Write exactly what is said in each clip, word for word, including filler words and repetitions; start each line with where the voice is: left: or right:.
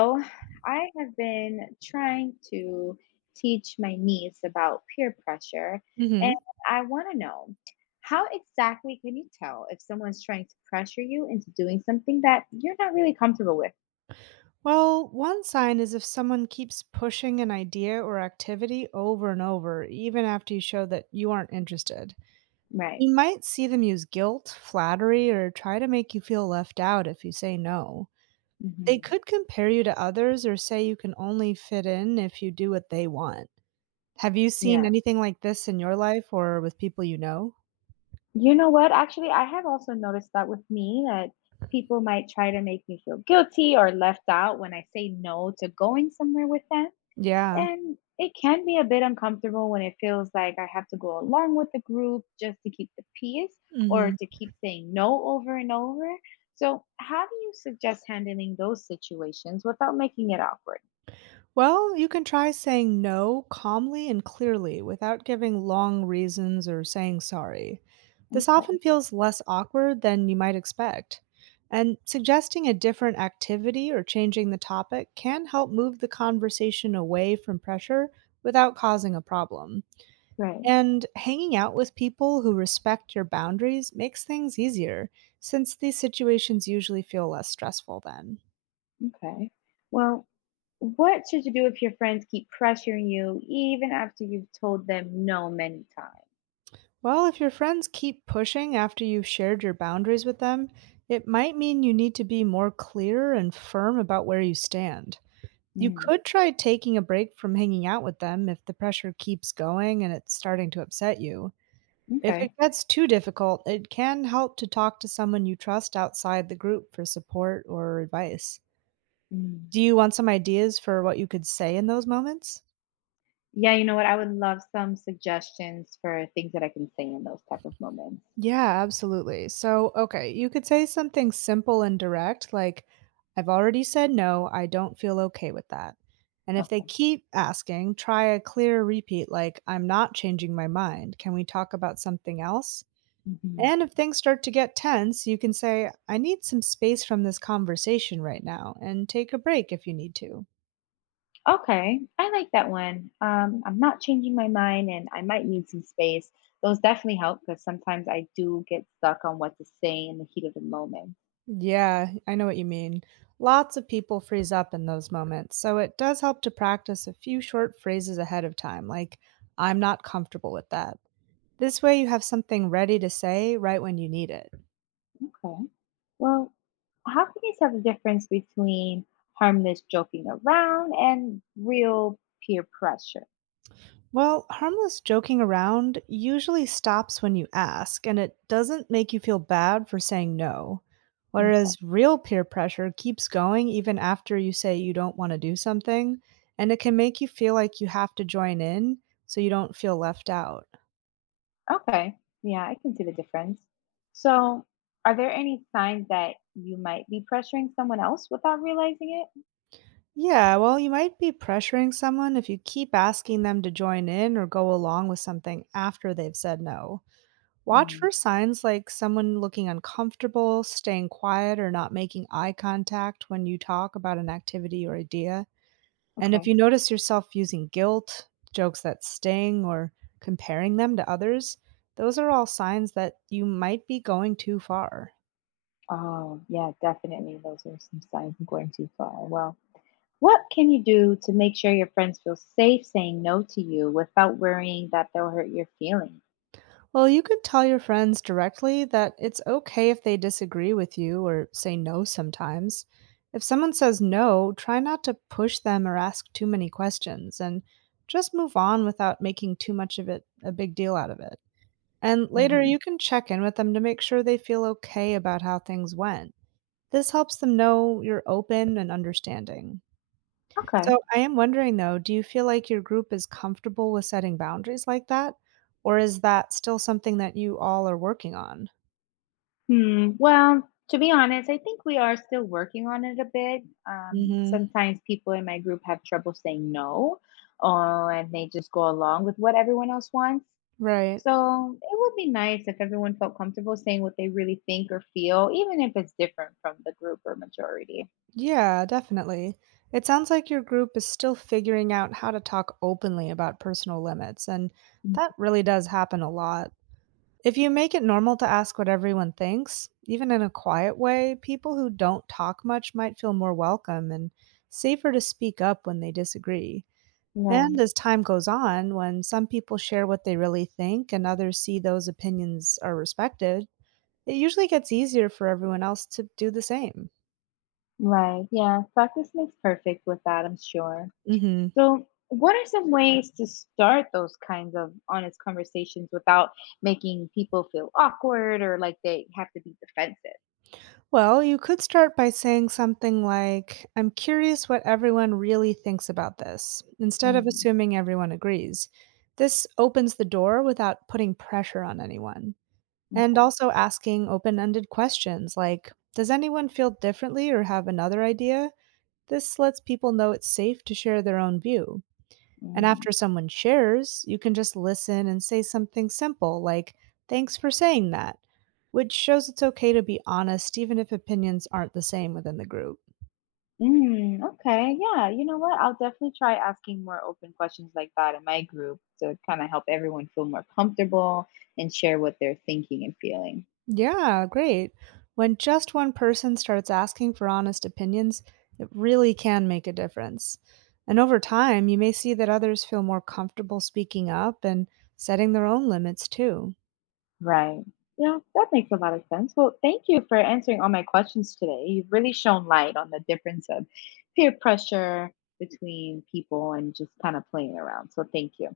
left: So, I have been trying to teach my niece about peer pressure, and
right: Mhm.
left: I want to know how exactly can you tell if someone's trying to pressure you into doing something that you're not really comfortable with?
right: Well, one sign is if someone keeps pushing an idea or activity over and over, even after you show that you aren't interested.
left: Right.
right: You might see them use guilt, flattery, or try to make you feel left out if you say no. They
left: Hmm.
right: could compare you to others or say you can only fit in if you do what they want. Have you seen
left: Yeah.
right: anything like this in your life or with people you know?
left: You know what? Actually, I have also noticed that with me that people might try to make me feel guilty or left out when I say no to going somewhere with them.
right: Yeah.
left: And it can be a bit uncomfortable when it feels like I have to go along with the group just to keep the peace or
right: Mhm.
left: to keep saying no over and over. So, how do you suggest handling those situations without making it awkward?
right: Well, you can try saying no calmly and clearly without giving long reasons or saying sorry. This
left: Okay.
right: often feels less awkward than you might expect. And suggesting a different activity or changing the topic can help move the conversation away from pressure without causing a problem.
left: Right.
right: And hanging out with people who respect your boundaries makes things easier, since these situations usually feel less stressful then.
left: Okay. Well, what should you do if your friends keep pressuring you even after you've told them no many times?
right: Well, if your friends keep pushing after you've shared your boundaries with them, it might mean you need to be more clear and firm about where you stand. You
left: Mm.
right: could try taking a break from hanging out with them if the pressure keeps going and it's starting to upset you. If it
left: Okay.
right: gets too difficult, it can help to talk to someone you trust outside the group for support or advice.
left: Mm.
right: Do you want some ideas for what you could say in those moments?
left: Yeah, you know what? I would love some suggestions for things that I can say in those type of moments.
right: Yeah, absolutely. So, okay, you could say something simple and direct, like, I've already said no, I don't feel okay with that. And if they
left: Okay.
right: keep asking, try a clear repeat, like, I'm not changing my mind. Can we talk about something else?
left: Mhm.
right: And if things start to get tense, you can say, I need some space from this conversation right now and take a break if you need to.
left: Okay, I like that one. Um, I'm not changing my mind, and I might need some space. Those definitely help because sometimes I do get stuck on what to say in the heat of the moment.
right: Yeah, I know what you mean. Lots of people freeze up in those moments, so it does help to practice a few short phrases ahead of time, like, I'm not comfortable with that. This way, you have something ready to say right when you need it.
left: Okay. Well, how can you tell the difference between harmless joking around and real peer pressure?
right: Well, harmless joking around usually stops when you ask, and it doesn't make you feel bad for saying no.
left: Okay.
right: Whereas real peer pressure keeps going even after you say you don't want to do something, and it can make you feel like you have to join in so you don't feel left out.
left: Okay. Yeah, I can see the difference. So, are there any signs that you might be pressuring someone else without realizing it?
right: Yeah, well, you might be pressuring someone if you keep asking them to join in or go along with something after they've said no. Watch
left: Mm.
right: for signs like someone looking uncomfortable, staying quiet, or not making eye contact when you talk about an activity or idea. And if
left: Okay.
right: you notice yourself using guilt, jokes that sting, or comparing them to others, those are all signs that you might be going too far.
left: Oh, yeah, definitely. Those are some signs of going too far. Well, what can you do to make sure your friends feel safe saying no to you without worrying that they'll hurt your feelings?
right: Well, you could tell your friends directly that it's okay if they disagree with you or say no sometimes. If someone says no, try not to push them or ask too many questions and just move on without making too much of it a big deal out of it. And later,
left: Hmm.
right: you can check in with them to make sure they feel okay about how things went. This helps them know you're open and understanding.
left: Okay.
right: So I am wondering though, do you feel like your group is comfortable with setting boundaries like that? Or is that still something that you all are working on?
left: Hmm. Well, to be honest, I think we are still working on it a bit. Um,
right: Hmm.
left: sometimes people in my group have trouble saying no, or and they just go along with what everyone else wants.
right: Right.
left: So it would be nice if everyone felt comfortable saying what they really think or feel, even if it's different from the group or majority.
right: Yeah, definitely. It sounds like your group is still figuring out how to talk openly about personal limits, and
left: Mm.
right: that really does happen a lot. If you make it normal to ask what everyone thinks, even in a quiet way, people who don't talk much might feel more welcome and safer to speak up when they disagree. And
left: Right,
right: as time goes on, when some people share what they really think and others see those opinions are respected, it usually gets easier for everyone else to do the same.
left: right. Yeah, practice makes perfect with that, I'm sure.
right: Hmm.
left: So, what are some ways to start those kinds of honest conversations without making people feel awkward or like they have to be defensive?
right: Well, you could start by saying something like, I'm curious what everyone really thinks about this, instead of
left: Mm.
right: assuming everyone agrees. This opens the door without putting pressure on anyone. And
left: Okay.
right: also asking open ended questions like, does anyone feel differently or have another idea? This lets people know it's safe to share their own view. And
left: Mm.
right: after someone shares, you can just listen and say something simple like, thanks for saying that, which shows it's okay to be honest even if opinions aren't the same within the group.
left: Mm. Okay. Yeah. You know what? I'll definitely try asking more open questions like that in my group to kind of help everyone feel more comfortable and share what they're thinking and feeling.
right: Yeah, great. When just one person starts asking for honest opinions, it really can make a difference. And over time, you may see that others feel more comfortable speaking up and setting their own limits too.
left: Right. Yeah, that makes a lot of sense. Well, thank you for answering all my questions today. You've really shown light on the difference of peer pressure between people and just kind of playing around. So, thank you.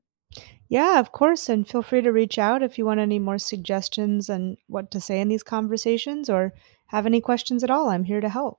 right: Yeah, of course. And feel free to reach out if you want any more suggestions on what to say in these conversations or have any questions at all. I'm here to help.